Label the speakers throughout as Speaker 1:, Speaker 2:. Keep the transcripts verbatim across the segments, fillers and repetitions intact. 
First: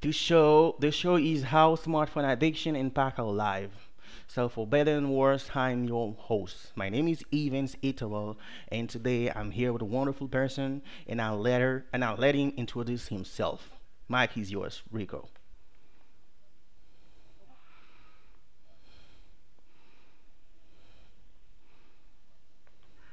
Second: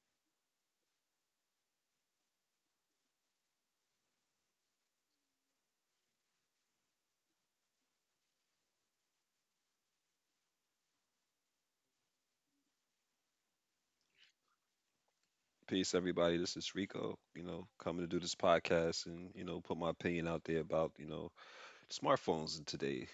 Speaker 1: This show, the show is how smartphone addiction impacts our life. So for better and worse, I'm your host. My name is Evans Italo, and today I'm here with a wonderful person, and I'll let her, and I'll let him introduce himself. Mike is yours, Rico.
Speaker 2: Peace, everybody. This is Rico, you know, coming to do this podcast and, you know, put my opinion out there about, you know, smartphones in today.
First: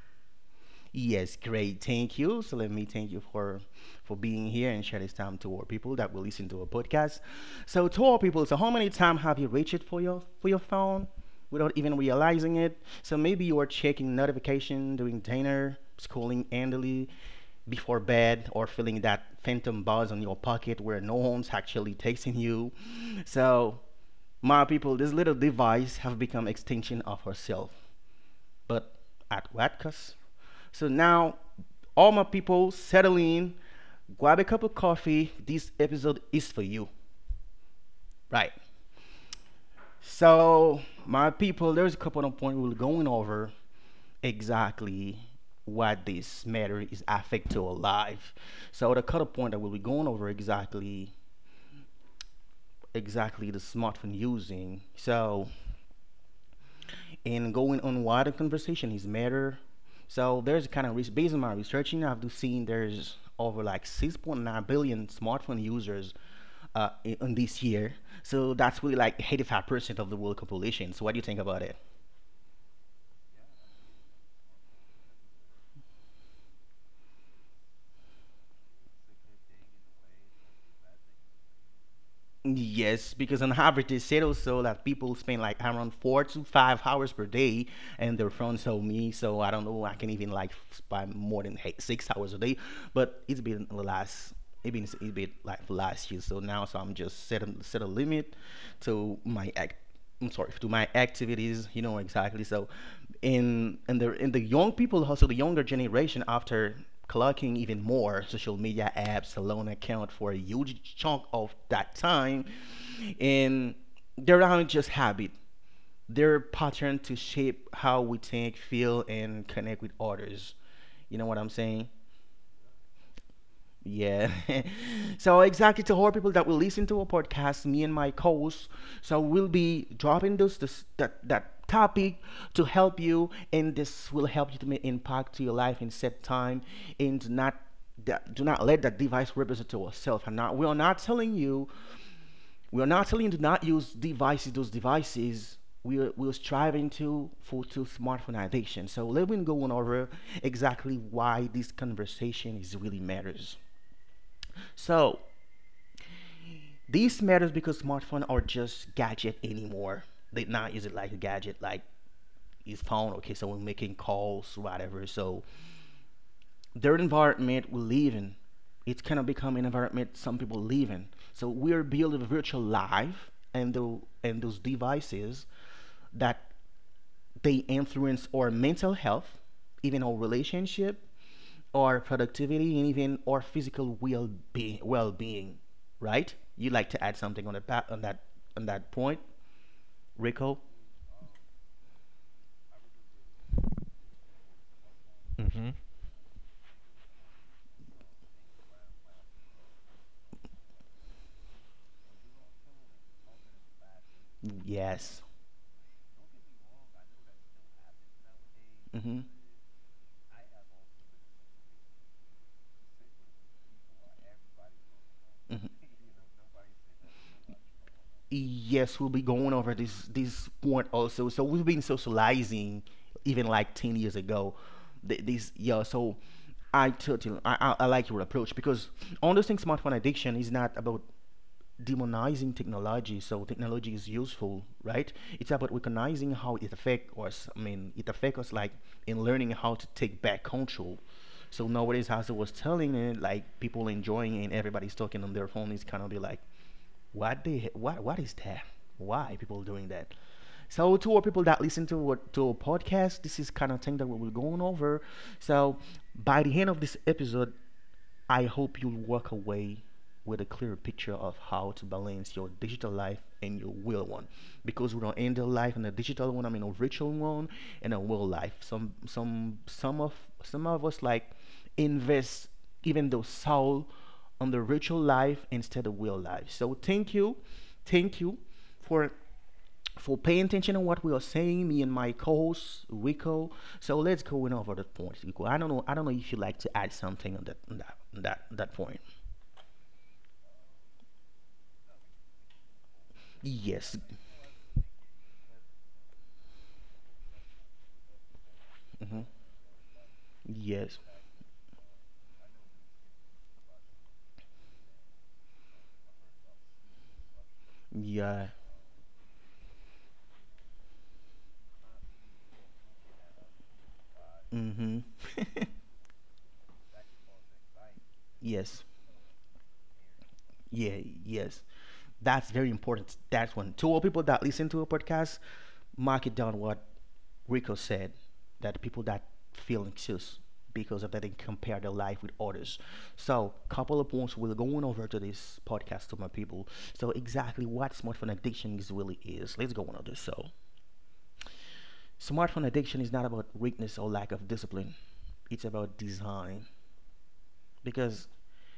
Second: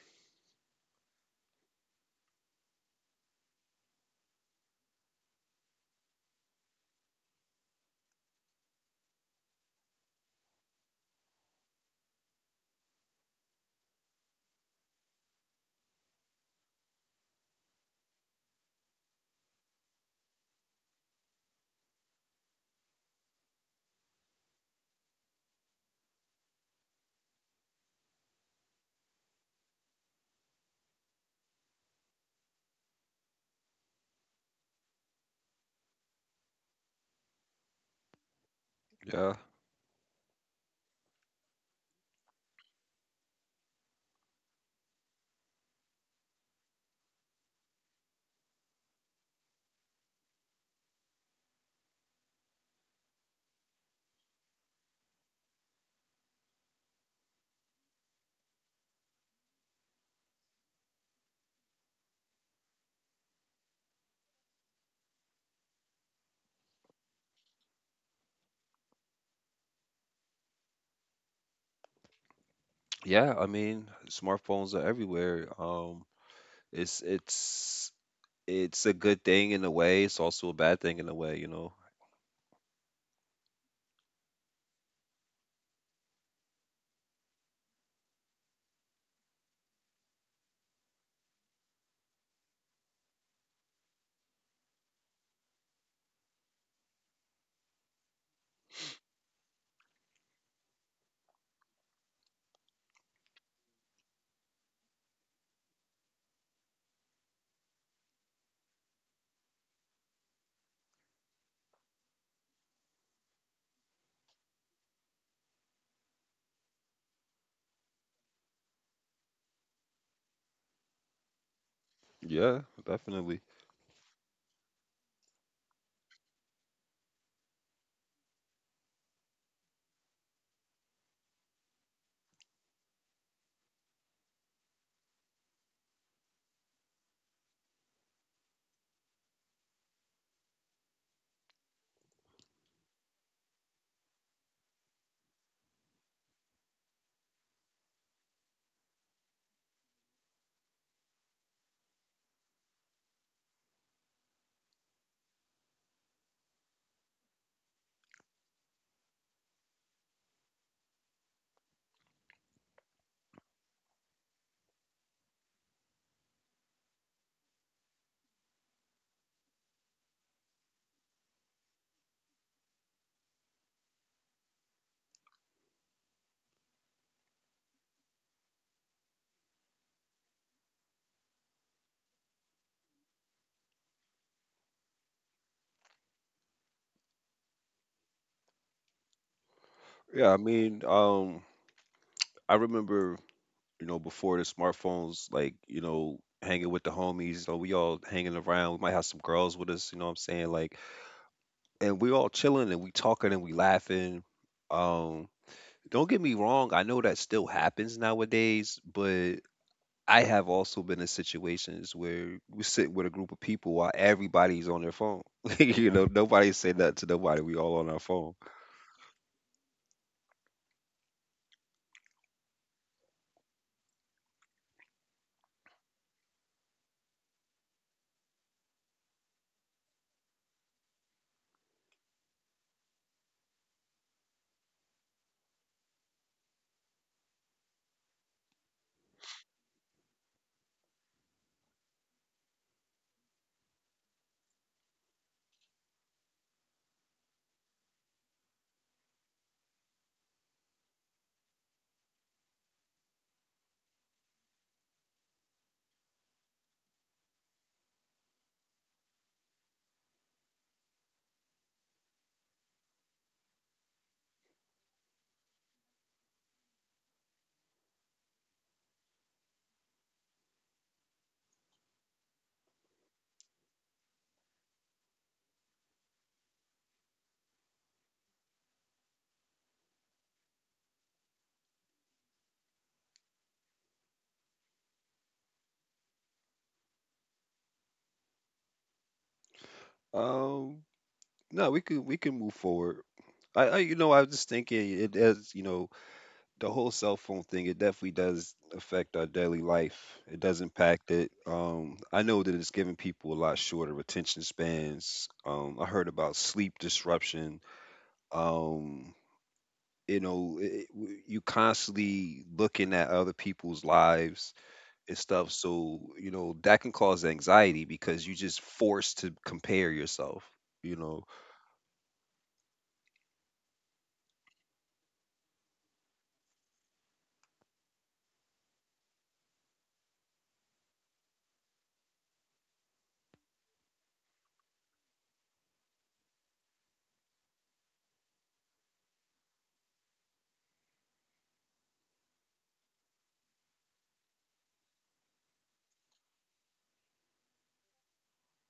Speaker 1: Yes, great. Thank you. So let me thank you for for being here and share this time to our people that will listen to our podcast. So to our people, so how many times have you reached for your for your phone without even realizing it? So maybe you are checking notification, during dinner, scrolling endlessly before bed, or feeling that phantom buzz on your pocket where no one's actually texting you. So my people, this little device have become extension of herself but at Watkas. So now, all my people, settle in, grab a cup of coffee. This episode is for you, right?
Speaker 2: Yeah.
Speaker 1: So, my people, there's a couple of points we're going over exactly what this matter is affect to our life. So, the cut point that we'll be going over exactly, exactly the smartphone using. So, and going on wider conversation is matter. So there's a kind of risk based on my researching, I've seen there's over like six point nine billion smartphone users uh, in, in this year. So that's really like eighty-five percent of the world population. So what do you think about it?
Speaker 2: Yeah, I mean, smartphones are everywhere. Um, it's it's it's a good thing in a way, it's also a bad thing in a way, you know.
Speaker 1: Yes, because on average they said also that people spend like around four to five hours per day and their phones told me. So I don't know, I can even like spend more than eight, six hours a day, but it's been the last it been it been like for last year. So now, so I'm just set a, set a limit to my act. I'm sorry, to my activities. You know exactly. So in in the in the young people, also the younger generation, after clocking even more social media apps alone account for a huge chunk of that time, and they're not just habit. They're pattern to shape how we think, feel, and connect with others. You know what I'm saying?
Speaker 2: Yeah, definitely.
Speaker 1: Yeah. So exactly, to all people that will listen to our podcast, me and my co-host, so we'll be dropping those this, that that topic to help you, and this will help you to make impact to your life in set time, and do not that, do not let that device represent to yourself. And not, we are not telling you we are not telling you to not use devices. Those devices we are, we are striving to for to smartphone addiction. So let me go on over exactly why this conversation is really matters. So these matters because smartphones are just gadget anymore. They not is it like a gadget like his phone, okay, so we're making calls, whatever. So their environment we live in, it's kind of become an environment some people live in. So we are building a virtual life and the and those devices that they influence our mental health, even our relationship, our productivity, and even our physical well being. Well being, right? You like to add something on that on that on that point,
Speaker 2: Yeah, I
Speaker 1: Rico?
Speaker 2: mean, um, I remember, you know, before the smartphones, like, you know, hanging with the homies, you know, we all hanging around. We might have some girls with us, you know what I'm saying? Like and we all chilling and we talking and we laughing.
Speaker 1: Yes.
Speaker 2: Um, don't get me wrong, I know that still happens nowadays,
Speaker 1: Hmm.
Speaker 2: but I have also been in situations where we sit with a group of people while everybody's on their phone.
Speaker 1: Hmm.
Speaker 2: You know, nobody say nothing to nobody. We all on our phone.
Speaker 1: Yes, we'll be going over this this point also. So we've been socializing even like ten years ago. Th- This yeah. So I totally I, I I like your approach because understanding smartphone addiction is not about demonizing technology, so technology is useful, right? It's about recognizing how it affects us. I mean, it affects us like in learning how to take back control. So nowadays, as I was telling, it like people enjoying it and everybody's talking on their phone is kind of be like what the what what is that, why people doing that. So to our people that listen to our, to our podcast, this is kind of thing that we will going over. So by the end of this episode, I hope you'll walk away with a clearer picture of how to balance your digital life and your real one, because we don't end the life in a digital one, I mean a virtual one, and a real life. Some some some of some of us like invest even though soul on the virtual life instead of real life. So thank you, thank you for for paying attention on what we are saying, me and my co-host Rico. So let's go in over that point, Rico. I don't know. I don't know if you like to add something on that on that on that on that point.
Speaker 2: Um, no, we can we can move forward. I, I
Speaker 1: Yes.
Speaker 2: you know, I was just thinking it as you know the whole cell phone thing, it definitely does
Speaker 1: Hmm.
Speaker 2: affect our daily life. It does
Speaker 1: Yes.
Speaker 2: impact it. Um, I know that it's giving people a lot shorter attention spans. Um, I heard about sleep disruption.
Speaker 1: Yeah.
Speaker 2: Um, you know, it, it- w- you constantly looking at other people's lives
Speaker 1: Hmm.
Speaker 2: and stuff. So, you know, that can cause anxiety because you just
Speaker 1: Yes.
Speaker 2: forced to compare yourself,
Speaker 1: Yeah.
Speaker 2: you know.
Speaker 1: Yes. That's very important. That one. To all people that listen to a podcast, mark it down what Rico said, that people that feel anxious because of that they compare their life with others. So, couple of points we're going over to this podcast to my people. So, exactly what smartphone addiction is really is. Let's go on over this. So, smartphone addiction is not about weakness or lack of discipline. It's about design, because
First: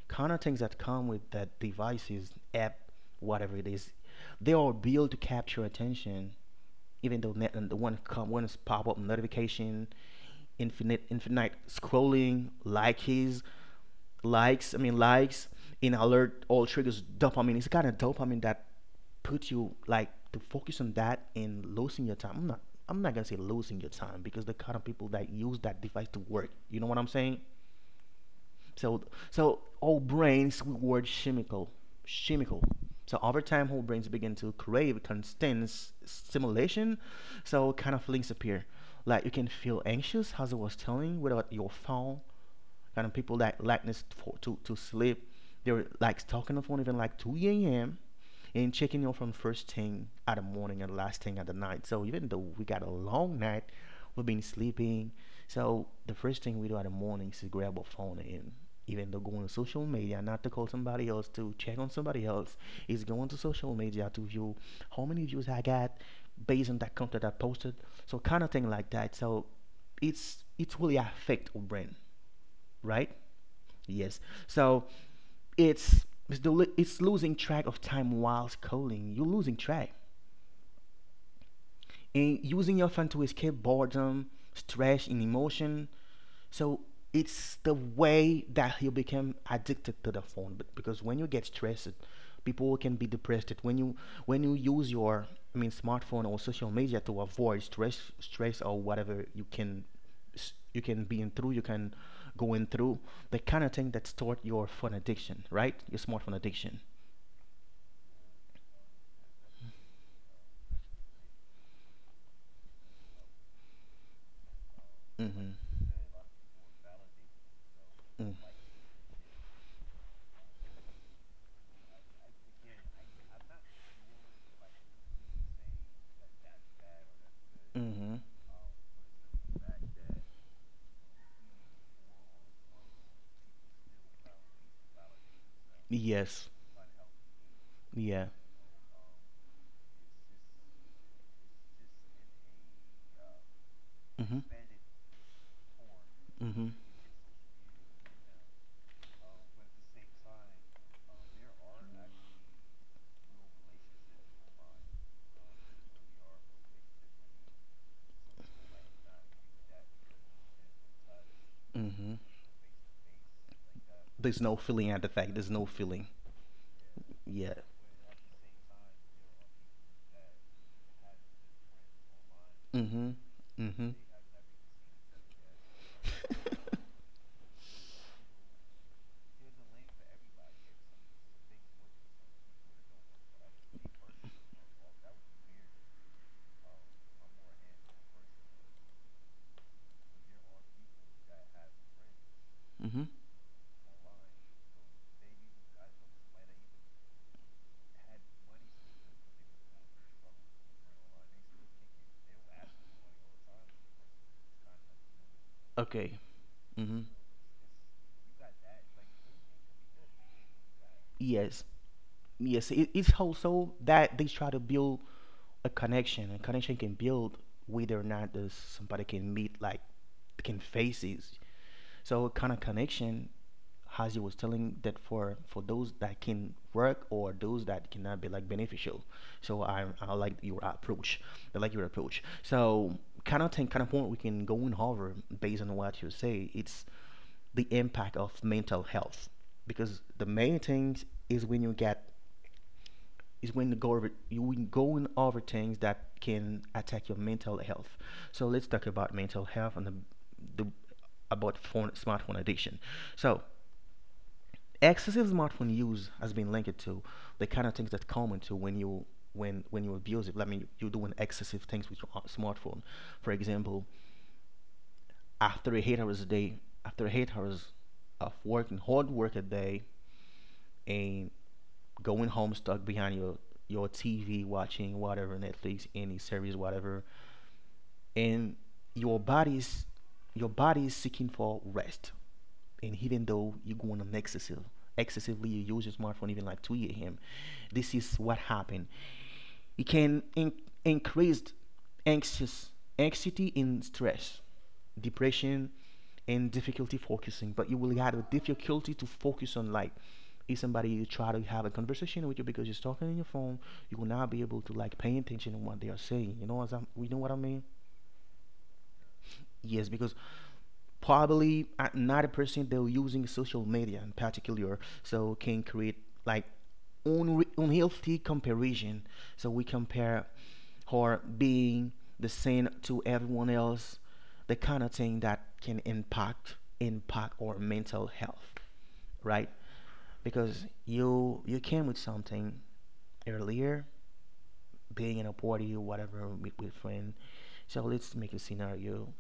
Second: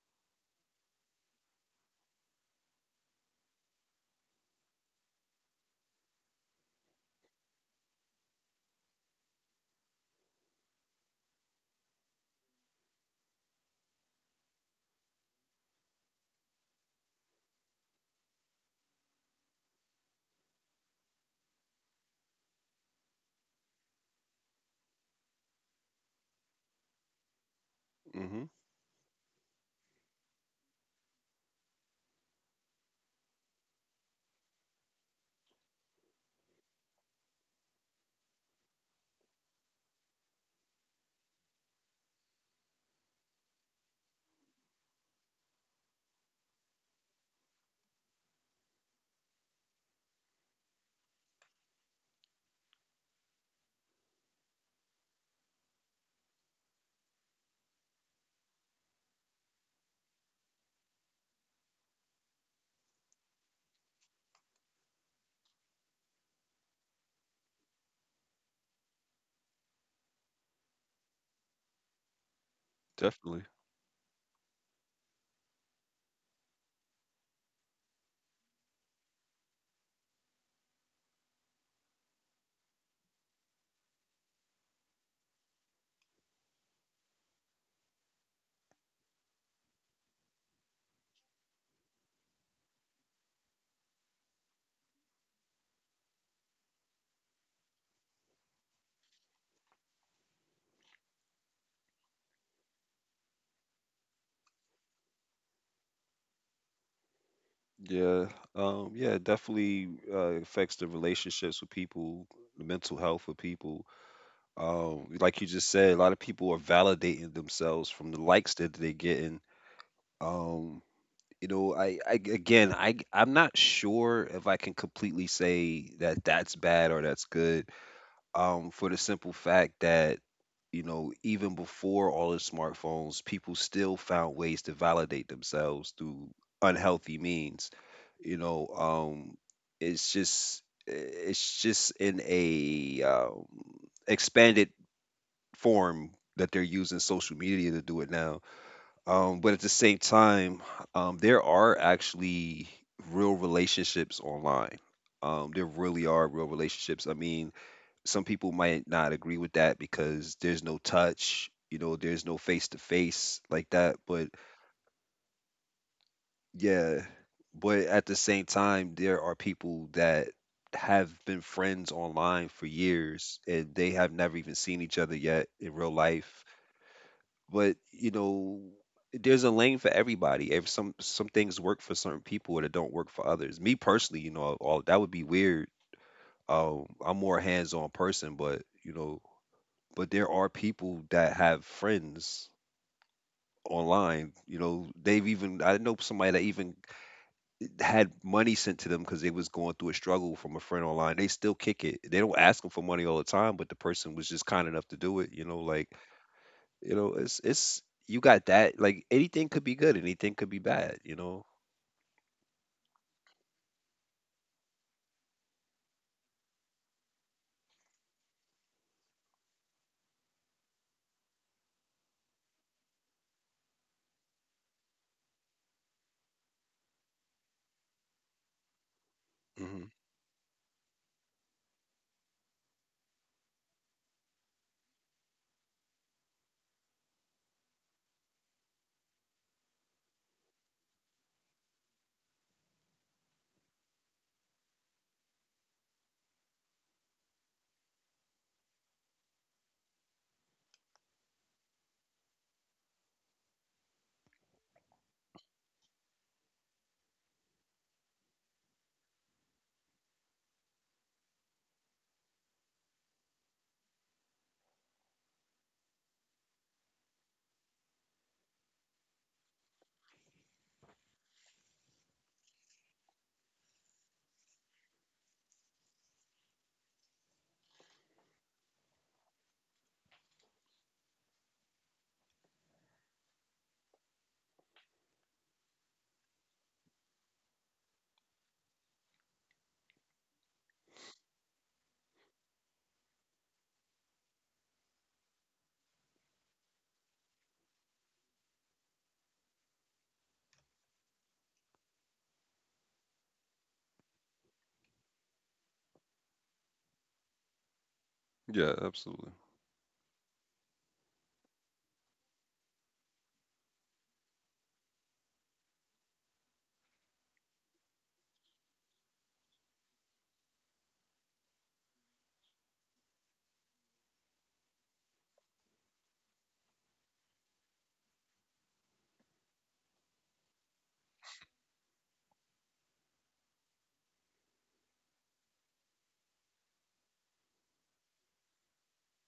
Speaker 1: kind of things that come with that devices, app, whatever it is, they are built to capture attention. Even though net, and the one come one is pop up notification, infinite infinite scrolling, likes, likes. I mean likes in alert all triggers dopamine. It's kind of dopamine that puts you like to focus on that and losing your time. I'm not I'm not gonna say losing your time because the kind of people that use that device to work. You know what I'm saying?
Speaker 2: Hmm,
Speaker 1: So so our brains reward chemical, chemical. So over time, whole brains begin to crave constant stimulation. So kind of links appear. Like you can feel anxious, as I was telling, without your phone, kind of people that likeness for, to, to sleep. They're like talking on the phone even like two a m and checking in from first thing at the morning and last thing at the night. So even though we got a long night, we've been sleeping. So the first thing we do at the morning is to grab our phone and even though going to social media, not to call somebody else to check on somebody else, is going to social media to view how many views I got based on that content I posted. So kind of thing like that. So it's it really affect our brain, right?
Speaker 2: definitely.
Speaker 1: Yes. So it's it's, the, it's losing track of time whilst calling. You're losing track. And using your phone to escape boredom, stress, and emotion, so it's the way that you become addicted to the phone. But because when you get stressed, people can be depressed. When you when you use your, I mean, smartphone or social media to avoid stress stress or whatever, you can s- you can be in through, you can go in through the kind of thing that start your phone addiction, right? Your smartphone addiction.
Speaker 2: Yeah. Um, yeah, it definitely uh, affects the relationships with people, the mental health of people. Um, like you just said,
Speaker 1: Mm-hmm.
Speaker 2: a lot of people are validating themselves from the
Speaker 1: Mm.
Speaker 2: likes that they're getting. Um, you know, I, I again, I I'm not sure if I can completely say that that's bad or that's good.
Speaker 1: Mm-hmm.
Speaker 2: Um, for the simple fact that you know, even before all the smartphones, people still found ways to validate themselves through
Speaker 1: Yes.
Speaker 2: unhealthy means.
Speaker 1: Yeah.
Speaker 2: You know, um, it's just it's just in a um,
Speaker 1: Mm-hmm.
Speaker 2: expanded form that they're
Speaker 1: Mm-hmm.
Speaker 2: using social media to do it now. Um, but at the same time, um, there are actually real relationships online. Um, there really are real relationships. I mean, some people might not agree with that because there's no touch, you know,
Speaker 1: Mm-hmm.
Speaker 2: there's no face to face like that. But
Speaker 1: There's no feeling at the fact. There's no feeling.
Speaker 2: yeah,
Speaker 1: Yeah.
Speaker 2: but at the same time, there are people that have been friends online for
Speaker 1: Mm-hmm.
Speaker 2: years and they
Speaker 1: Mm-hmm.
Speaker 2: have never even seen each other yet in real life. But you know, there's a lane for everybody. If some some things work for certain people that don't work for others. Me personally, you know, all that would be weird. Um, I'm more hands on person, but you know, but there are people that have friends
Speaker 1: Mm-hmm.
Speaker 2: online. You know, they've even I know somebody that even had money sent to them because they was going through a struggle from a friend online. They still kick it. They don't ask them for money all the time, but the person was just kind enough to do it. You know, like
Speaker 1: Okay.
Speaker 2: you
Speaker 1: Mm-hmm.
Speaker 2: know, it's it's you got that. Like anything could be good, anything could be bad. You know.
Speaker 1: Yes. Yes. It, it's also that they try to build a connection. A connection can build whether or not there's somebody can meet like can face it. So a kind of connection, Hazi was telling, that for for those that can work or those that cannot be like beneficial. So
Speaker 2: Hmm.
Speaker 1: I I like your approach. I like your approach. So kind of thing, kind of point we can go and hover based on what you say. It's the impact of mental health because the main thing is when you get is when you go over, you when going over things that can attack your mental health. So let's talk about mental health and the, the about phone smartphone addiction. So excessive smartphone use has been linked to the kind of things that come into when you when when you abuse it. I mean, you're doing excessive things with your uh, smartphone. For example, after eight hours a day, after eight hours of working hard work a day, and going home stuck behind your your T V watching whatever Netflix any series whatever, and your body's your body is seeking for rest, and even though you're going on excessive, excessively you use your smartphone even like two a.m. This is what happened. It can in- increase anxious, anxiety and stress, depression, and difficulty focusing. But you will have a difficulty to focus on, like, if somebody you try to have a conversation with you because you're talking on your phone, you will not be able to like pay attention to what they are saying. You know what I'm, you know what I mean?
Speaker 2: Yeah, absolutely.
Speaker 1: Yes, because probably uh, not a person they're using social media in particular so can create like unre- unhealthy comparison, so we compare her being the same to everyone else, the kind of thing that can impact impact our mental health, right? Because you you came with something earlier, being in a party or whatever with, with friend. So let's make a scenario.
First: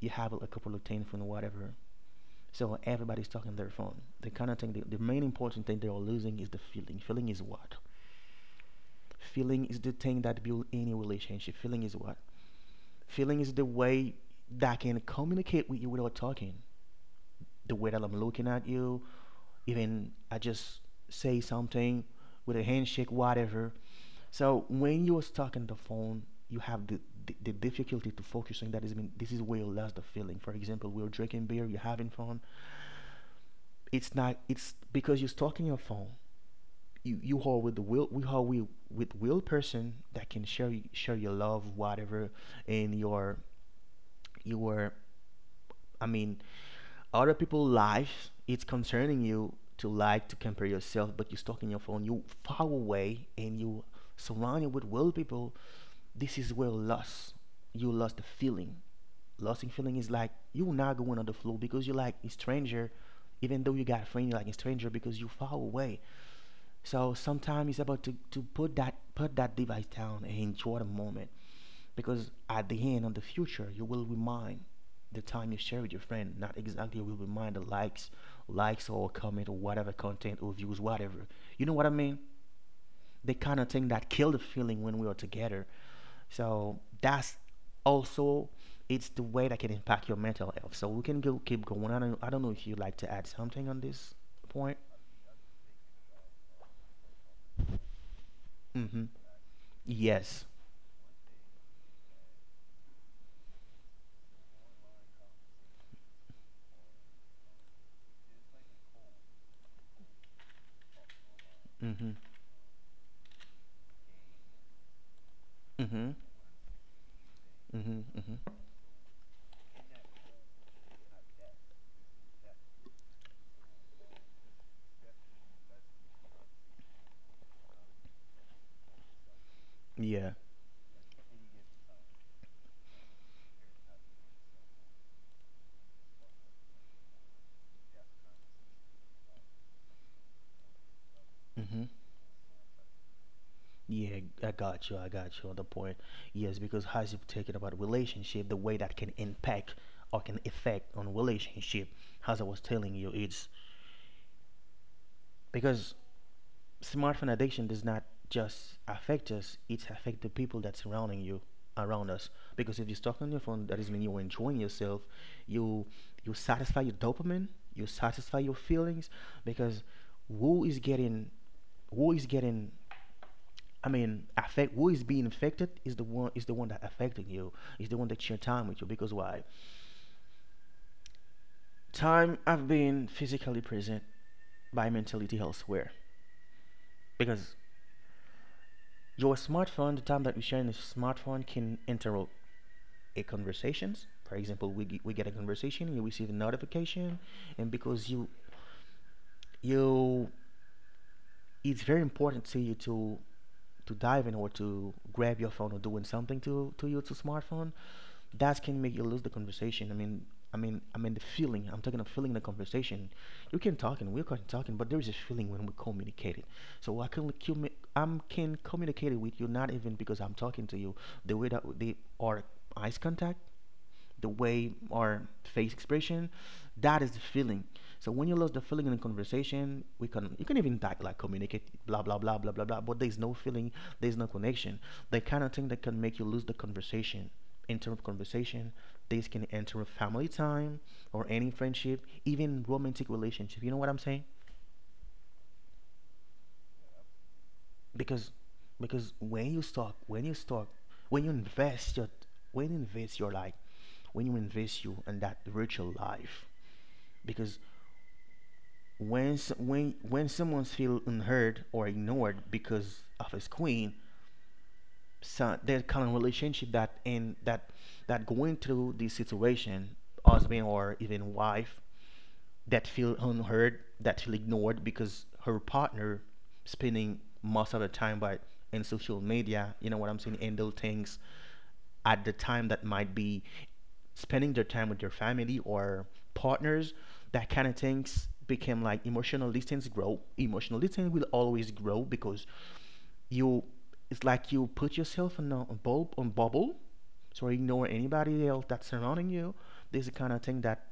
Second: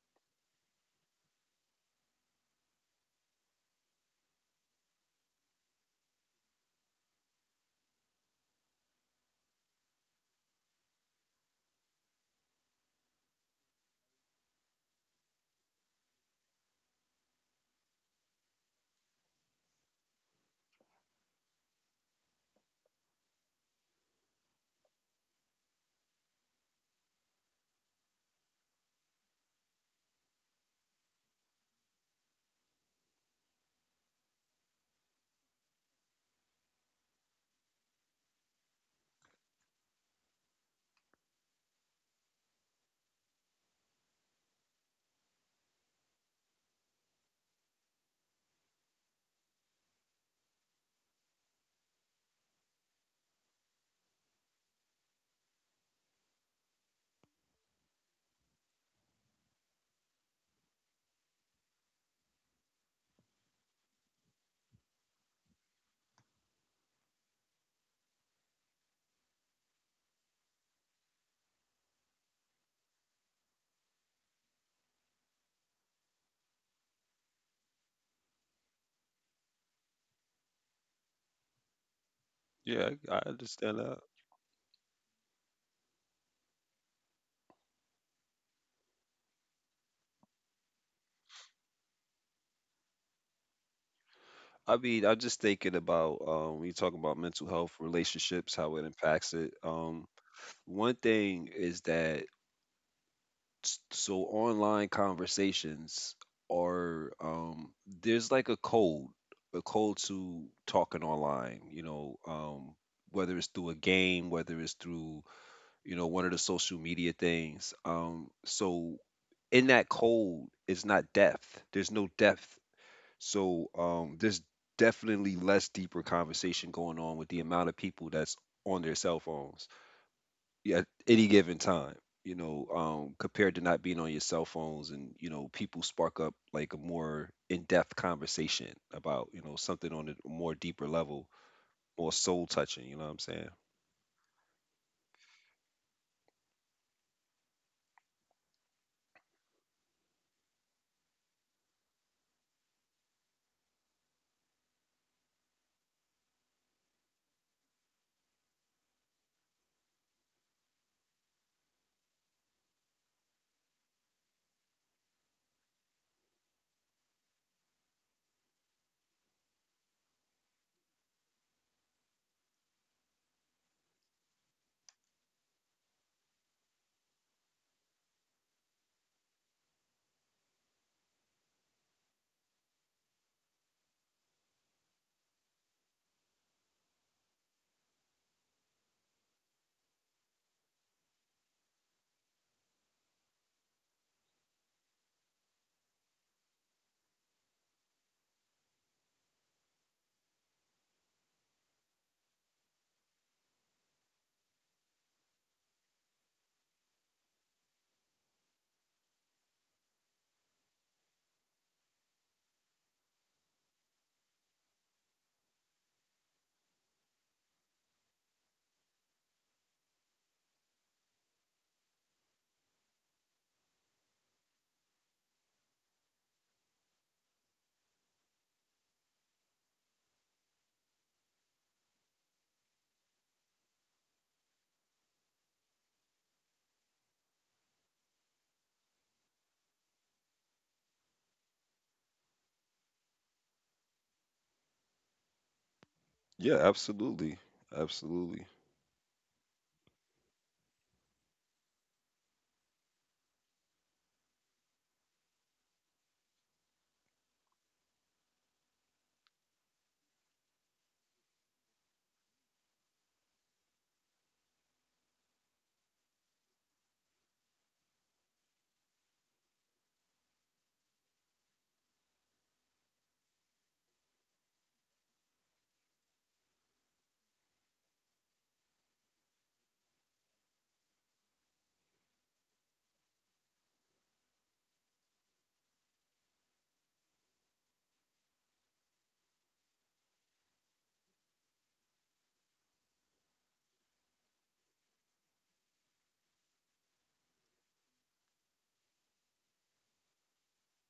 Speaker 1: You have a couple of things from whatever, so everybody's talking their phone. The kind of thing, the, the main important thing they are losing is the feeling. Feeling is what? Feeling is the thing that builds any relationship. Feeling is what? Feeling is the way that can communicate with you without talking. The way that I'm looking at you, even I just say something with a handshake, whatever. So when you're stuck in the phone, you have the, the, the difficulty to focus focusing. That is mean this is where you lost the feeling. For example, we're drinking beer, you're having fun. It's not. It's because you're stuck in your phone. you you are with the will, we are with with will person that can share share your love, whatever, in your your i mean other people life, it's concerning you to like to compare yourself, but you're stuck in your phone, you far away, and you surrounded with will people. This is where loss, you lost the feeling. Losing feeling is like you're not going on the flow because you're like a stranger, even though you got a friend, you're like a stranger because you far away. So sometimes it's about to, to put that put that device down and enjoy the moment, because at the end of the future, you will remind the time you share with your friend, not exactly you will remind the likes, likes or comment or whatever content or views, whatever. You know what I mean?
Speaker 2: Yeah, I, I
Speaker 1: The kind of
Speaker 2: understand
Speaker 1: thing
Speaker 2: that.
Speaker 1: that kill the feeling when we are together. So that's also, it's the way that can impact your mental health. So we can go keep going. I don't I don't know if you'd like to add something on this
Speaker 2: I
Speaker 1: point.
Speaker 2: mean, I'm just thinking about um, when you talk about mental health, relationships, how it
Speaker 1: Mm-hmm.
Speaker 2: impacts it. Um,
Speaker 1: Yes.
Speaker 2: one thing is that s- so online conversations are um there's like a code a code to talking online you
Speaker 1: Mm-hmm.
Speaker 2: know um whether it's through a game whether it's through you know
Speaker 1: Mm-hmm.
Speaker 2: one of the social media things
Speaker 1: Mm-hmm,
Speaker 2: um
Speaker 1: mm-hmm.
Speaker 2: so in that code is not depth there's no depth so um there's definitely less deeper conversation going on with the amount of people that's on their cell phones
Speaker 1: Yeah.
Speaker 2: yeah, at any given time, you know, um, compared to not being on your cell phones and, you know, people spark up like a more in-depth conversation about, you know, something on a more deeper level,
Speaker 1: Mm-hmm.
Speaker 2: more soul touching, you know what I'm saying?
Speaker 1: Yeah, I got you. I got you on the point. Yes, because as you're talking about relationship, the way that can impact or can affect on relationship, as I was telling you, it's because smartphone addiction does not just affect us, it affect the people that's surrounding you, around us. Because if you're stuck on your phone, that is mean you're enjoying yourself, you you satisfy your dopamine, you satisfy your feelings, because who is getting who is getting I mean, affect, who is being affected is the one is the one that affecting you, is the one that share time with you. Because why? Time I've been physically present by mentality elsewhere. Because your smartphone, the time that we share in the smartphone can interrupt a conversations. For example, we, ge- we get a conversation, you receive a notification, and because you you it's very important to you to to dive in or to grab your phone or doing something to to you to smartphone, that can make you lose the conversation. I mean, I mean, I mean the feeling. I'm talking of feeling the conversation. You can talk and we're can talking, but there is a feeling when we communicate it. So I can commu- I'm can communicate it with you not even because I'm talking to you. The way that they are eyes contact, the way our face expression, that is the feeling. So when you lose the feeling in a conversation, we can you can even type like communicate blah blah blah blah blah blah, but there's no feeling, there's no connection. The kind of thing that can make you lose the conversation, interrupt conversation. This can interrupt family time or any friendship, even romantic relationship. You know what I'm saying?
Speaker 2: Yeah, absolutely.
Speaker 1: Because
Speaker 2: Absolutely.
Speaker 1: because when you talk, when you talk, when you invest your when you invest your life, when you invest you in that virtual life, because when when when someone feels unheard or ignored because of his queen, so that kind of relationship that in that that going through this situation, husband or even wife, that feel unheard, that feel ignored because her partner spending most of the time by in social media, you know what I'm saying, and those things at the time that might be spending their time with their family or partners, that kind of things became like emotional distance grow. Emotional distance will always grow because you, it's like you put yourself in a bulb on bubble, so ignore anybody else that's surrounding you. This is the kind of thing that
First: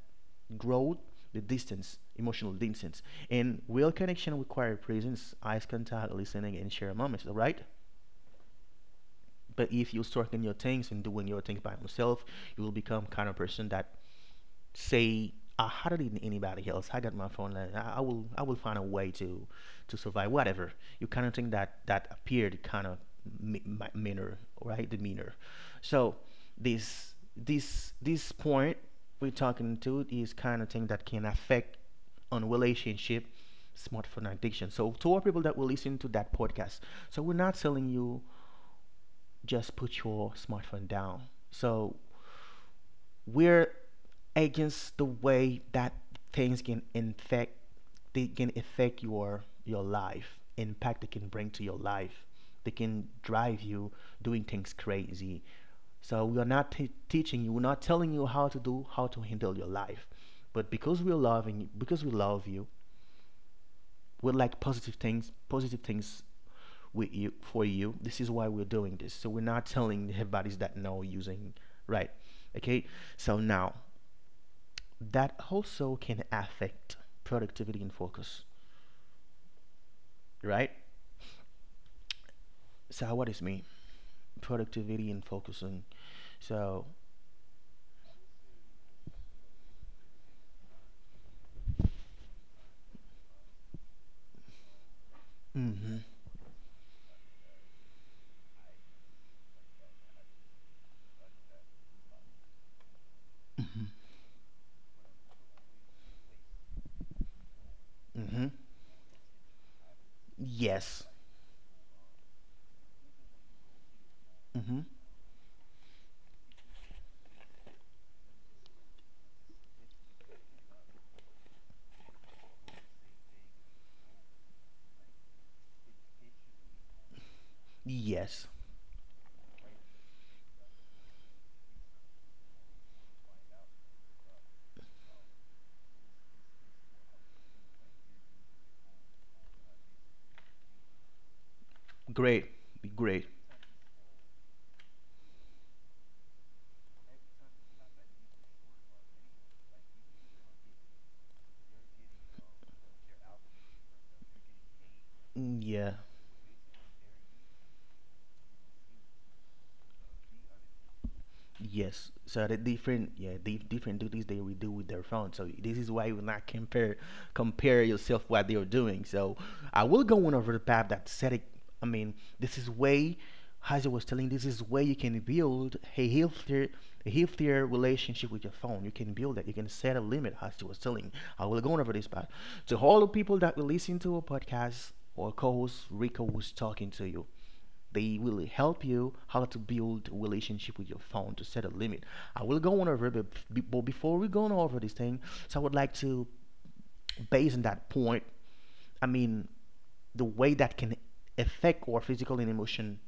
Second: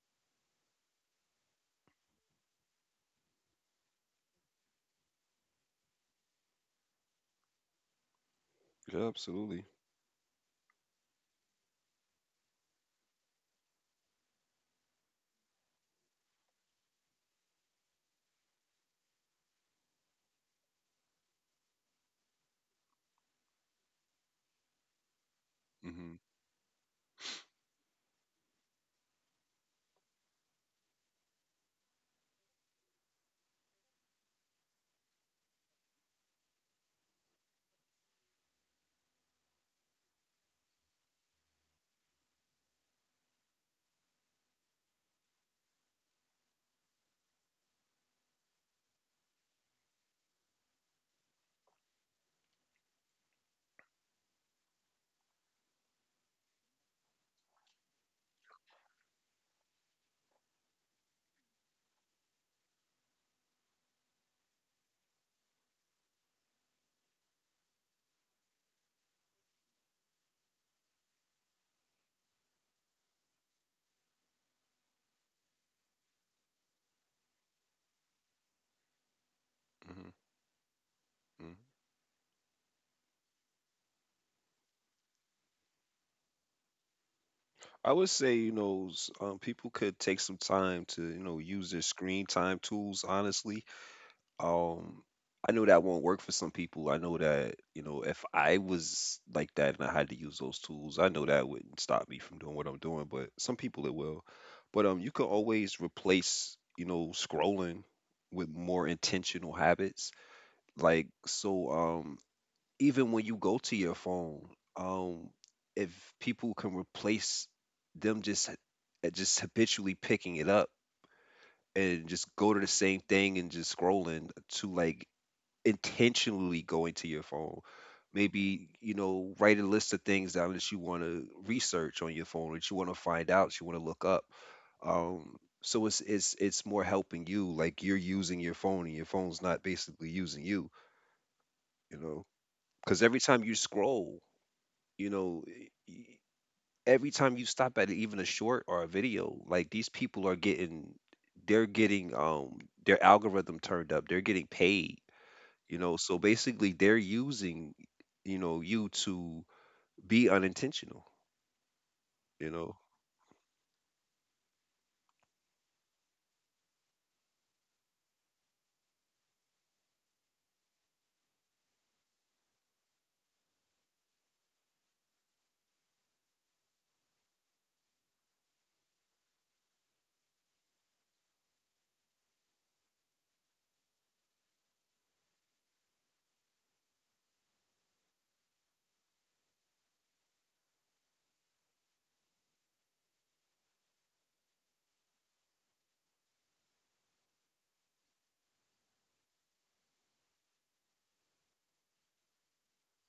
Speaker 1: grows the distance, emotional distance. And real connection requires presence, eyes contact, listening and share moments, all right?
Speaker 2: Yeah, absolutely.
Speaker 1: But if you stuck in your things and doing your things by yourself, you will become kind of person that say, I had it in anybody else. I got my phone line. I, I will I will find a way to to survive. Whatever, you kind of think that that appeared kind of manner, right? Demeanor. So
Speaker 2: Hmm.
Speaker 1: this this this point we're talking to is kind of thing that can affect on relationship, smartphone addiction. So to all people that will listen to that podcast, so we're not telling you just put your smartphone down. So we're against the way that things can infect, they can affect your your life, impact they can bring to your life, they can drive you doing things crazy. So we are not t- teaching you, we're not telling you how to do, how to handle your life, but because we're loving you, because we love you, we like positive things, positive things with you, for you. This is why we're doing this. So we're not telling everybody's that no using, right? Okay. So now that also can affect productivity and focus,
Speaker 2: Hmm.
Speaker 1: right?
Speaker 2: Hmm.
Speaker 1: So what is me? Productivity and focusing. So,
Speaker 2: I would say, you know, s- um, people could take some time to, you know, use their screen time tools, honestly. Um, I know that
Speaker 1: mm-hmm,
Speaker 2: won't work for some people. I know that, you know, if I was like that and I had to use those tools, I know that wouldn't stop me from doing what I'm doing, but some
Speaker 1: mm-hmm,
Speaker 2: people it will. But um, you can always replace, you know, scrolling
Speaker 1: mm-hmm.
Speaker 2: with more intentional habits.
Speaker 1: Yes.
Speaker 2: Like, so um, even when you go to your phone,
Speaker 1: Mm-hmm.
Speaker 2: um, if people can replace them just uh, just habitually picking it up and just go to the same thing and just scrolling to like intentionally going to your phone.
Speaker 1: Yes.
Speaker 2: Maybe, you know, write a list of things down that you want to research on your phone, that you want to find out, you want to look up. Um, so it's it's it's more helping you, like you're using your phone and your phone's not basically using you, you know.
Speaker 1: Great.
Speaker 2: Because every
Speaker 1: Great.
Speaker 2: time you scroll, you know, y- y- every time you stop at even a short or a video, like these people are getting, they're getting um their algorithm turned up, they're getting paid
Speaker 1: Mm,
Speaker 2: you
Speaker 1: yeah.
Speaker 2: know so basically they're using you know you to be unintentional
Speaker 1: Yes. So
Speaker 2: you
Speaker 1: the
Speaker 2: know.
Speaker 1: different, yeah, the different duties they will do with their phone. So this is why you will not compare compare yourself what they are doing. So I will go on over the path that said it. I mean, this is way, as I was telling, this is where you can build a healthier a healthier relationship with your phone. You can build that. You can set a limit, as you was telling. I will go over this part. To all the people that will listen to a podcast or co-host Rico was talking to you, they will help you how to build a relationship with your phone to set a limit. I will go on over it, but but before we go on over this thing, so I would like to, based on that point, I mean, the way that can affect our physical and emotion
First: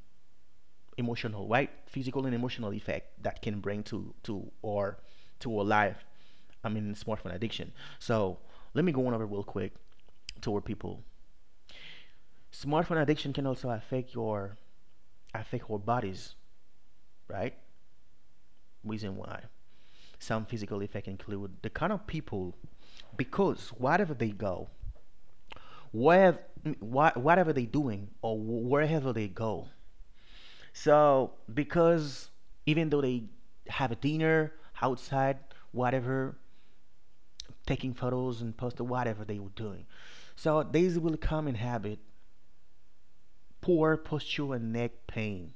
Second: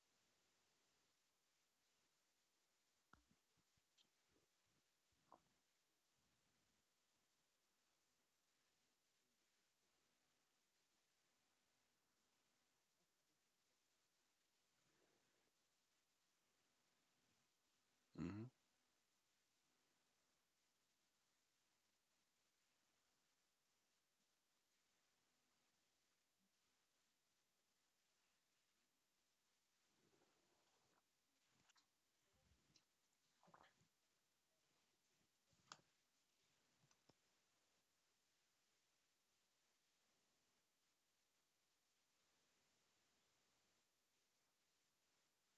Speaker 1: emotional, right? Physical and emotional effect that can bring to to or to our life. I mean, smartphone addiction. So let me go on over real quick to our people. Smartphone addiction can also affect your affect our bodies, right?
Speaker 2: Mhm.
Speaker 1: Reason why some physical effect include the kind of people, because whatever they go, where wha- whatever they doing or wherever they go. So because even though they have a dinner outside, whatever, taking photos and posting whatever they were doing. So these will come in habit, poor posture and neck pain,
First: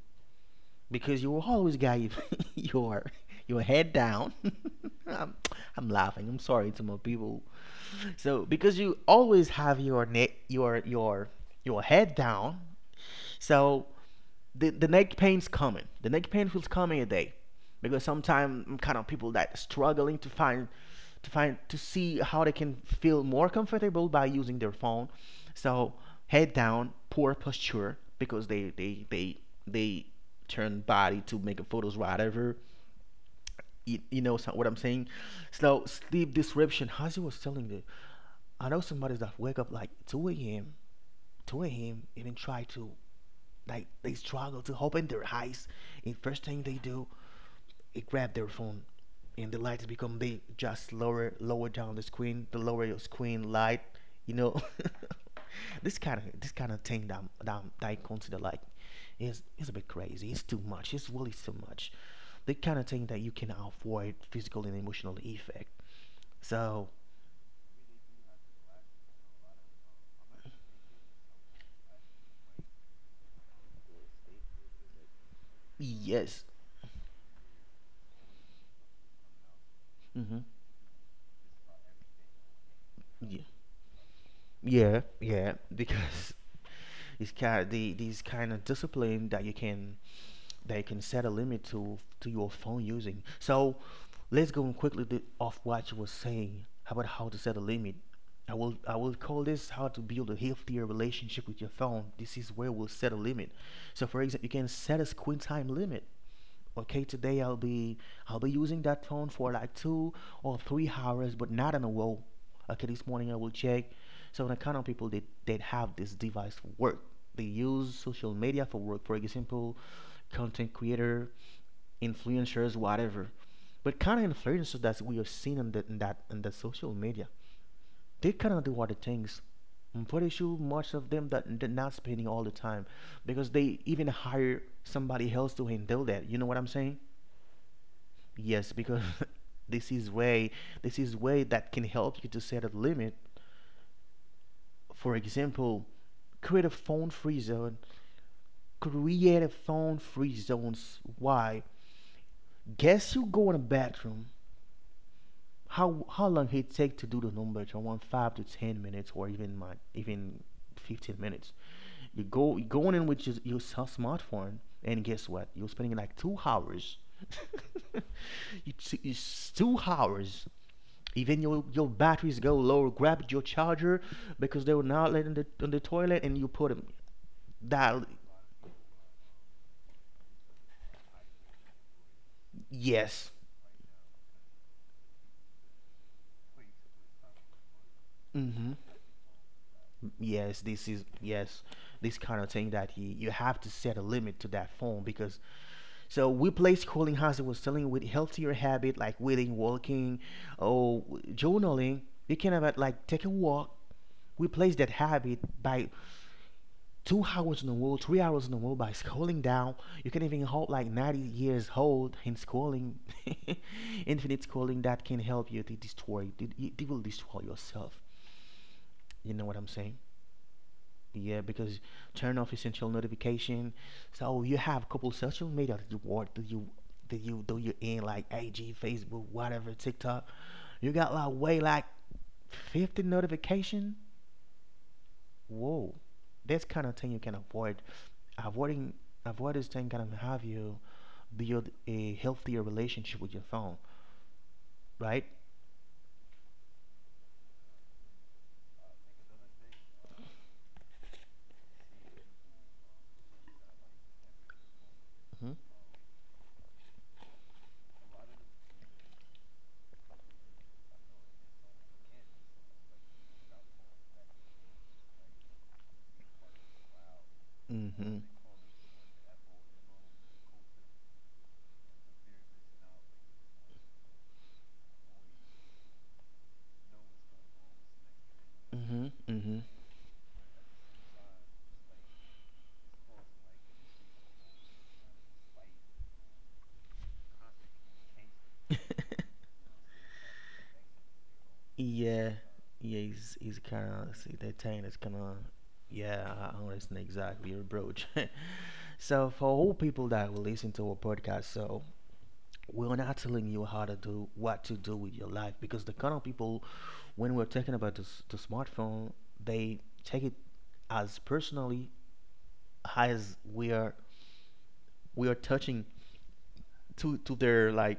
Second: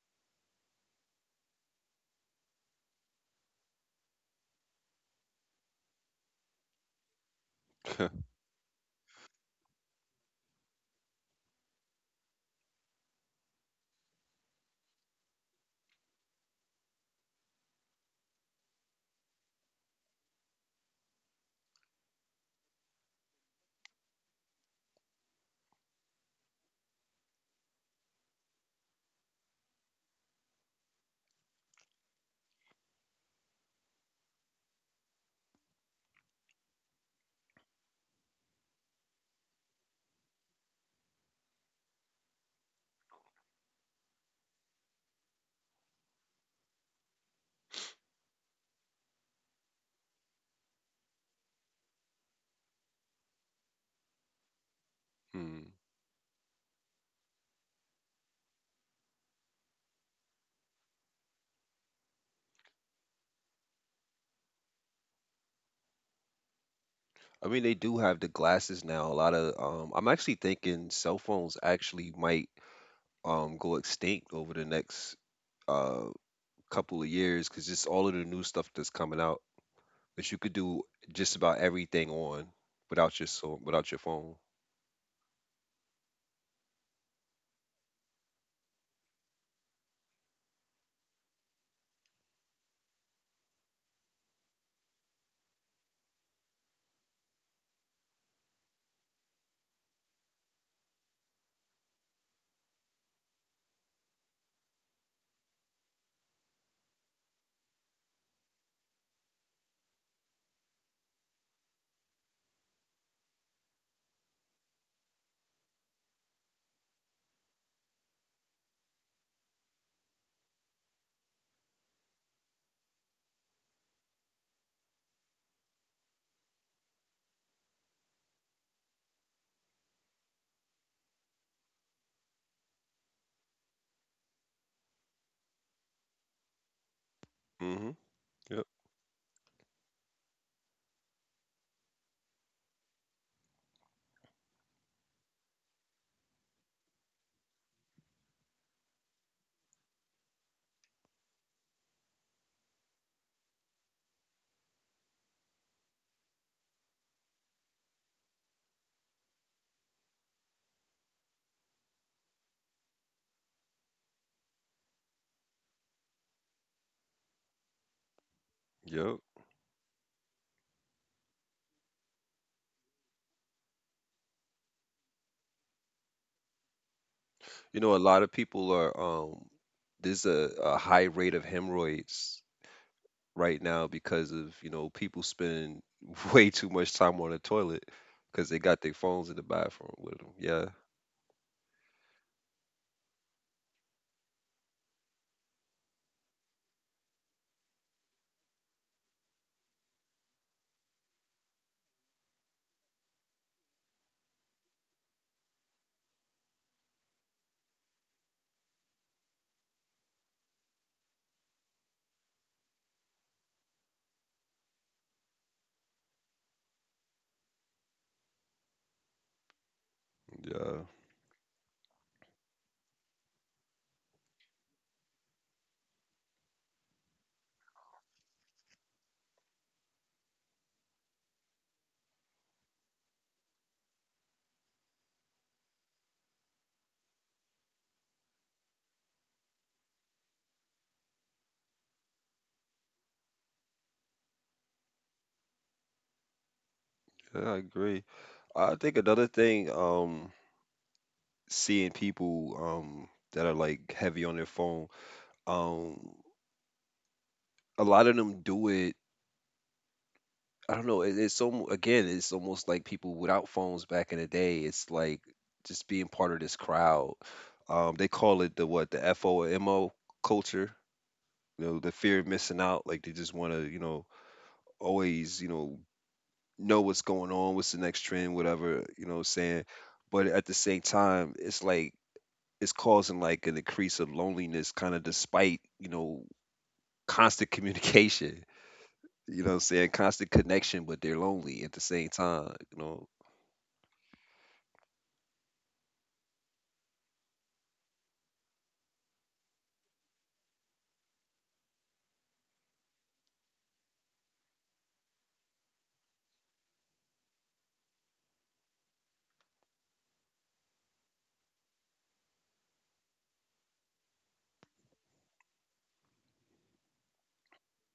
Speaker 1: because you will always got your, your head down. I'm, I'm laughing. I'm sorry to my people. So because you always have your neck your your your head down, so the, the neck pain's coming. The neck pain feels coming a day, because sometimes I'm kind of people that struggling to find to find to see how they can feel more comfortable by using their phone. So head down, poor posture because they they they they turn body to make a photos whatever. You, you know so- what I'm saying? So sleep disruption. As you was telling me, I know somebody that wake up like two a m two a m even try to like they struggle to open their eyes. And first thing they do, they grab their phone, and the lights become big. Just lower, lower down the screen. The lower your screen light, you know.
Speaker 2: Hmm.
Speaker 1: this kind of this kind of thing that, that that I consider like is is a bit crazy. It's too much. It's really too much. The kind of thing that you can avoid physical and emotional effect. So
Speaker 2: I mean, they do have the glasses now. A lot of um, I'm actually thinking cell phones actually might um go extinct over the next uh
Speaker 1: yes,
Speaker 2: couple of years because just all of the new stuff that's coming out that you
Speaker 1: mm-hmm.
Speaker 2: could do just about everything on without your
Speaker 1: yeah,
Speaker 2: so without your phone.
Speaker 1: yeah, yeah, because it's kind of the these kind of discipline that you can they can set a limit to to your phone using. So let's go and quickly th- off what you were saying about how to set a limit. I will I will call this how to build a healthier relationship with your phone. This is where we'll set a limit. So, for example, you can set a screen time limit. Okay, today i'll be i'll be using that phone for like two or three hours, but not in a row. Okay, this morning I will check. So the kind of people that that have this device for work, they use social media for work. For example, content creator, influencers, whatever. But kind of influencers that we have seen in, the, in that in the social media, they kind of do other things. I'm pretty sure much of them that they're not spending all the time, because they even hire somebody else to handle that. You know what I'm saying?
Speaker 2: Mm-hmm. Yep.
Speaker 1: Yes, because this is way this is way that can help you to set a limit. For example, create a phone free zone. Create a phone free zones. Why? Guess you go in a bathroom. How how long it take to do the numbers? Around five to ten minutes, or even my even fifteen minutes. You go you going in with your, your cell smartphone, and guess what? You're spending like two hours. you, t-
Speaker 2: Yep.
Speaker 1: it's two hours. Even your your batteries go low, grab your charger, because they were not letting the on the toilet and you put them
Speaker 2: You know, a
Speaker 1: that.
Speaker 2: lot of people are um there's a, a high rate of hemorrhoids
Speaker 1: Yes.
Speaker 2: right now because of, you know, people spend way too much time on the toilet because they
Speaker 1: Hmm.
Speaker 2: got their phones in the bathroom with them.
Speaker 1: Yes,
Speaker 2: Yeah,
Speaker 1: this is, yes, this kind of thing that you, you have to set a limit to that phone, because so we play scrolling, as I was telling, with healthier habit like reading, walking, or journaling. You can have it like take a walk, replace that habit by two hours in a row, three hours in a row by scrolling down. You can even hold like ninety years old in scrolling, infinite scrolling that can help you to destroy it, will destroy yourself. You know what I'm saying?
Speaker 2: yeah,
Speaker 1: Yeah, because turn off essential notification. So you have a couple social media that you work, that you, that you, do you in like I G, Facebook, whatever, TikTok. You got like way like fifty notification. Whoa, this kind of thing you can avoid. Avoiding avoid this thing can have you build a healthier relationship with your phone, right?
Speaker 2: yeah, I agree. I think another thing, um, seeing people um that are like heavy on their phone,
Speaker 1: Mm-hmm.
Speaker 2: um, a lot of them do it I don't know. It, it's almost again, it's almost like people without phones back in the day. It's like just being part of this crowd. Um, they
Speaker 1: Mm-hmm.
Speaker 2: call it the what the FOMO culture. You know, the fear of missing out. Like they just want to, you know, always, you know, know what's going on, what's the next trend, whatever.
Speaker 1: Mm-hmm.
Speaker 2: You know, what I'm
Speaker 1: Mm-hmm.
Speaker 2: saying. But at the same time, it's like it's causing like an increase of loneliness, kind of despite you know constant communication. You know, what I'm saying constant connection, but they're lonely at the same
Speaker 1: Yeah.
Speaker 2: time. You
Speaker 1: Yeah,
Speaker 2: know,
Speaker 1: he's he's kinda see that thing that's kinda. Yeah, I I understand exactly your approach. So for all people that will listen to our podcast, so we're not telling you how to do what to do with your life. Because the kind of people, when we're talking about the, the smartphone, they take it as personally, as we are we are touching to to their, like,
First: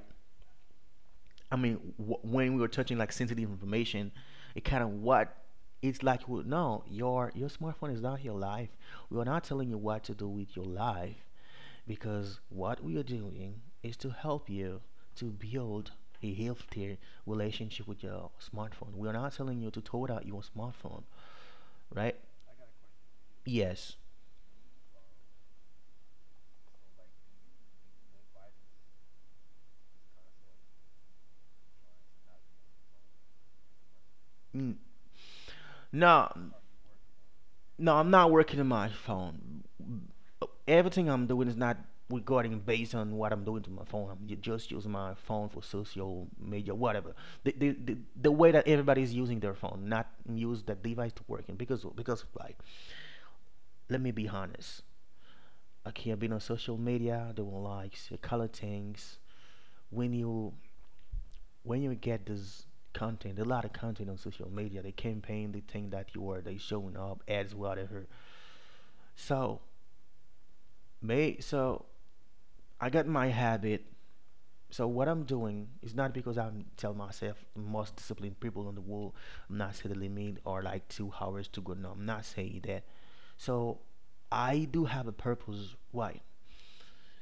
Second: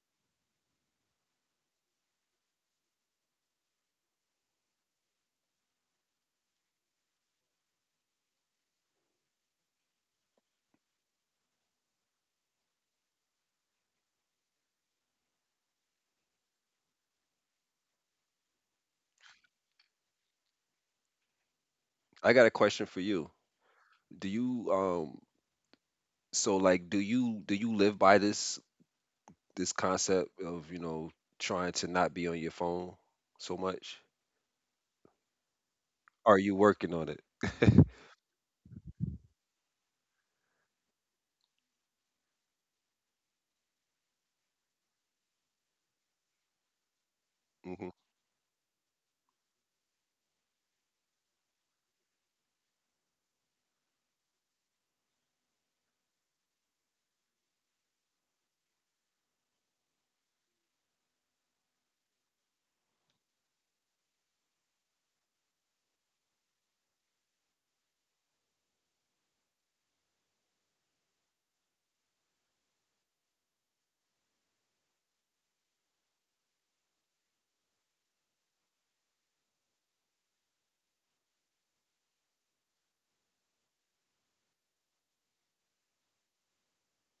Speaker 1: I mean, w- when we are touching like sensitive information, it kind of what, it's like, well, no, your your smartphone is not your life. We are not telling you what to do with your life, because what we are doing is to help you to build a healthier relationship with your smartphone. We are not telling you to throw out your smartphone, right?
Speaker 2: I got a question for you.
Speaker 1: Yes.
Speaker 2: Do you um so like do you do you live by this this concept of, you know, trying to not be on your phone so much?
Speaker 1: Mm. No,
Speaker 2: Are you working on it?
Speaker 1: no, I'm not working on my phone. Everything I'm doing is not regarding based on what I'm doing to my phone. I'm ju- just using my phone for social media, whatever. The, the,
Speaker 2: Hmm.
Speaker 1: the, the way that everybody's using their phone, not use that device to working. Because, because, like, let me be honest. Okay, I've been on social media, doing likes, color things. When you when you get this content, a lot of content on social media, they campaign, they think that you are, they showing up, ads, whatever. So, may so I got my habit. So what I'm doing is not because I tell myself the most disciplined people in the world. I'm not set a limit or like two hours to go. No, I'm not saying that. So I do have a purpose. Why?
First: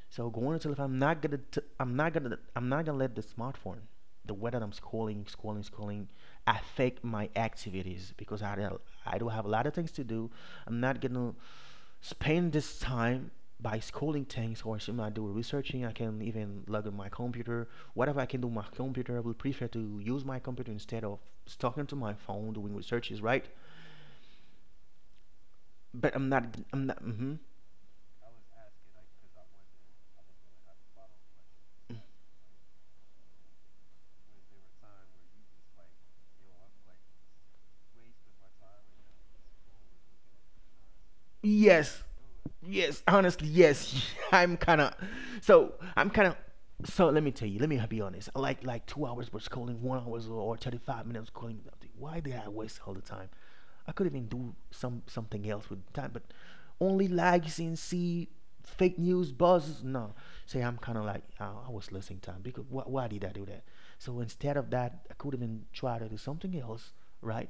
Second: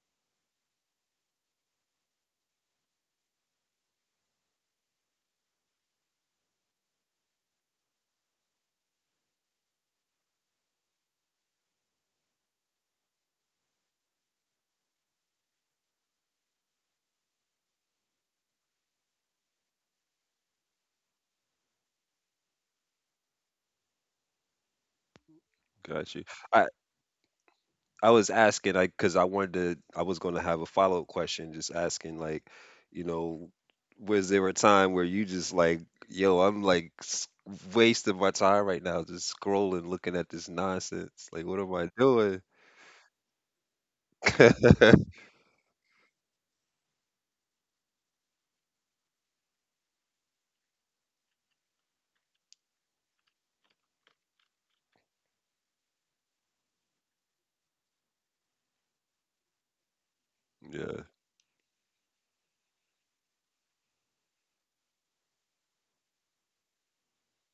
Speaker 1: So going on tell, if I'm not gonna, t- I'm not gonna, I'm not gonna let the smartphone, the way that I'm scrolling, scrolling, scrolling, affect my activities, because I, I do have a lot of things to do. I'm not gonna spend this time by scrolling things or something I do researching. I can even log in my computer. Whatever I can do on my computer, I will prefer to use my computer instead of talking to my phone doing researches, right?
Speaker 2: Got
Speaker 1: But
Speaker 2: you.
Speaker 1: I'm not,
Speaker 2: I
Speaker 1: I'm not. hmm
Speaker 2: I was asking like because I wanted to I was going to have a follow-up question just asking like, you know, was there a time where you just like, yo, I'm like s- wasting my time right now just scrolling looking at this nonsense. Like what am I
Speaker 1: Yes.
Speaker 2: doing?
Speaker 1: Yes, honestly, yes. I'm kind of so I'm kind of so let me tell you. Let me be honest. I like like two hours was calling one hours, or, or thirty five minutes calling. Why did I waste all the time? I could even do some something else with time, but only likes and see fake news buzzes. No, say I'm kind
Speaker 2: Yeah.
Speaker 1: of like, oh, I was losing time, because wh- why did I do that? So instead of that, I could even try to do something else, right?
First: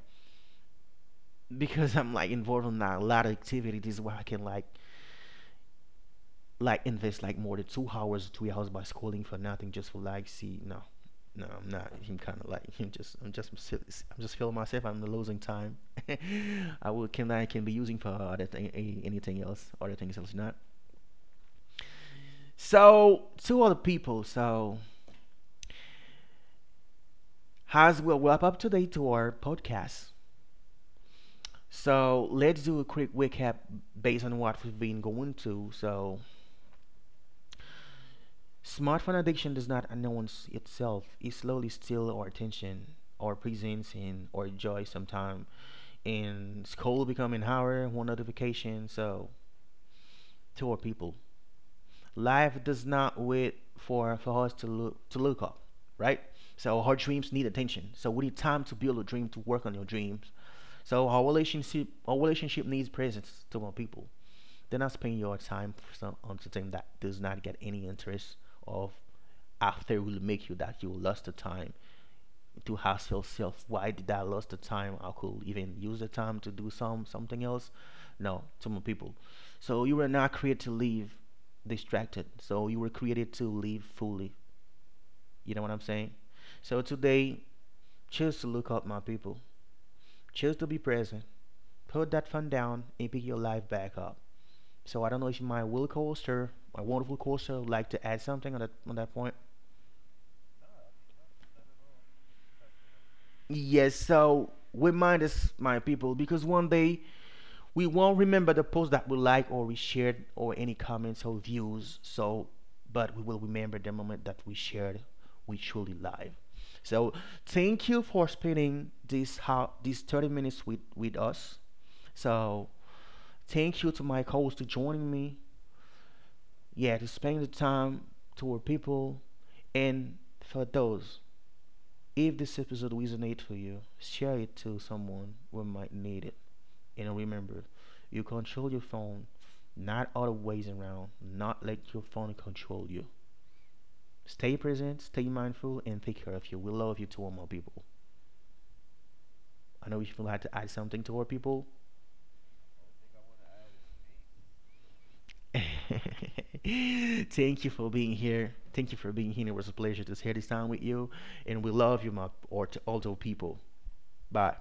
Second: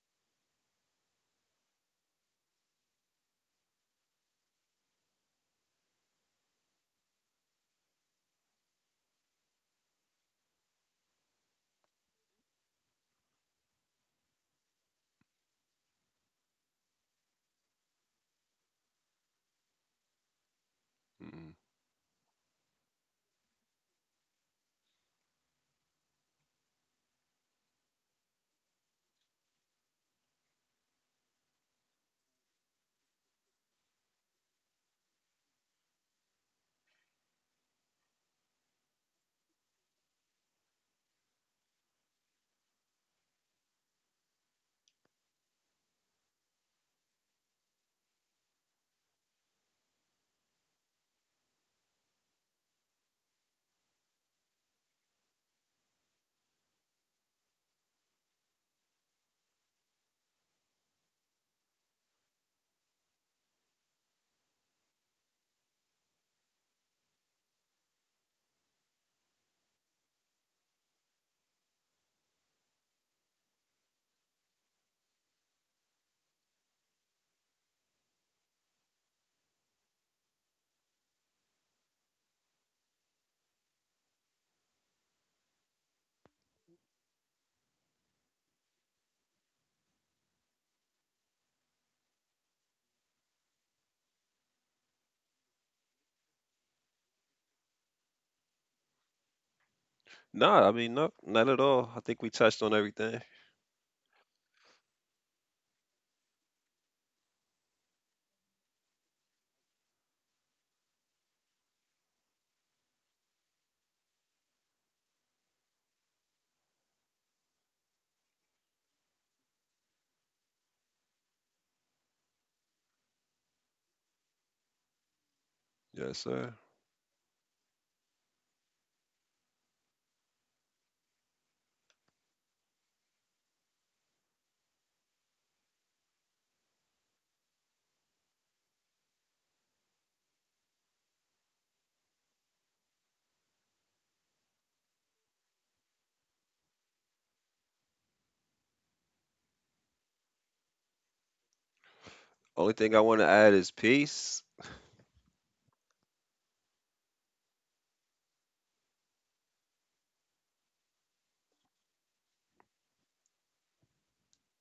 Speaker 1: Because I'm like involved in a lot of activities where I can like like invest like more than two hours, three hours by scrolling for nothing, just for like see. No, no, I'm not. I'm kind of like, I'm just I'm just I'm just feeling myself. I'm losing time. I will can I can be using for other thing, anything else, other things else not.
Speaker 2: Mm-hmm.
Speaker 1: So to other people. So as we'll wrap up today to our podcast. So let's do a quick recap based on what we've been going to. So smartphone addiction does not announce itself. It slowly steals our attention, our presence, and our joy sometime. And school become an hour, one notification. So, to our people, life does not wait for for us to look to look up, right? So our dreams need attention. So we need time to build a dream, to work on your dreams. So our relationship, our relationship needs presence, to our people. They're not spending your time for some, on something that does not get any interest of, after it will make you that you lost the time, to ask yourself, why did I lost the time? I could even use the time to do some something else. No, to my people. So you were not created to live distracted. So you were created to live fully. You know what I'm saying? So today, choose to look up, my people. Choose to be present. Put that phone down and pick your life back up. So I don't know if my will coaster, my wonderful coaster, would like to add something on that on that point.
Speaker 2: No, I mean, no, not at all. I think we touched on everything.
Speaker 1: Yes, so remind us, my people, because one day we won't remember the post that we like or we shared or any comments or views. So, but we will remember the moment that we shared, we truly live. So, thank you for spending this how these thirty minutes with with us. So, thank you to my co-host to joining me.
Speaker 2: Yes, sir.
Speaker 1: Yeah, to spend the time to our people and for those. If this episode resonate for you, share it to someone who might need it. And remember, you control your phone, not other ways around. Not let your phone control you. Stay present, stay mindful, and take care of you. We love you to all more people. I know if you feel like to add something to our people.
Speaker 2: Only thing I want to add is peace.
Speaker 1: Thank you for being here. Thank you for being here. It was a pleasure to share this time with you. And we love you, my, or to all the people. Bye.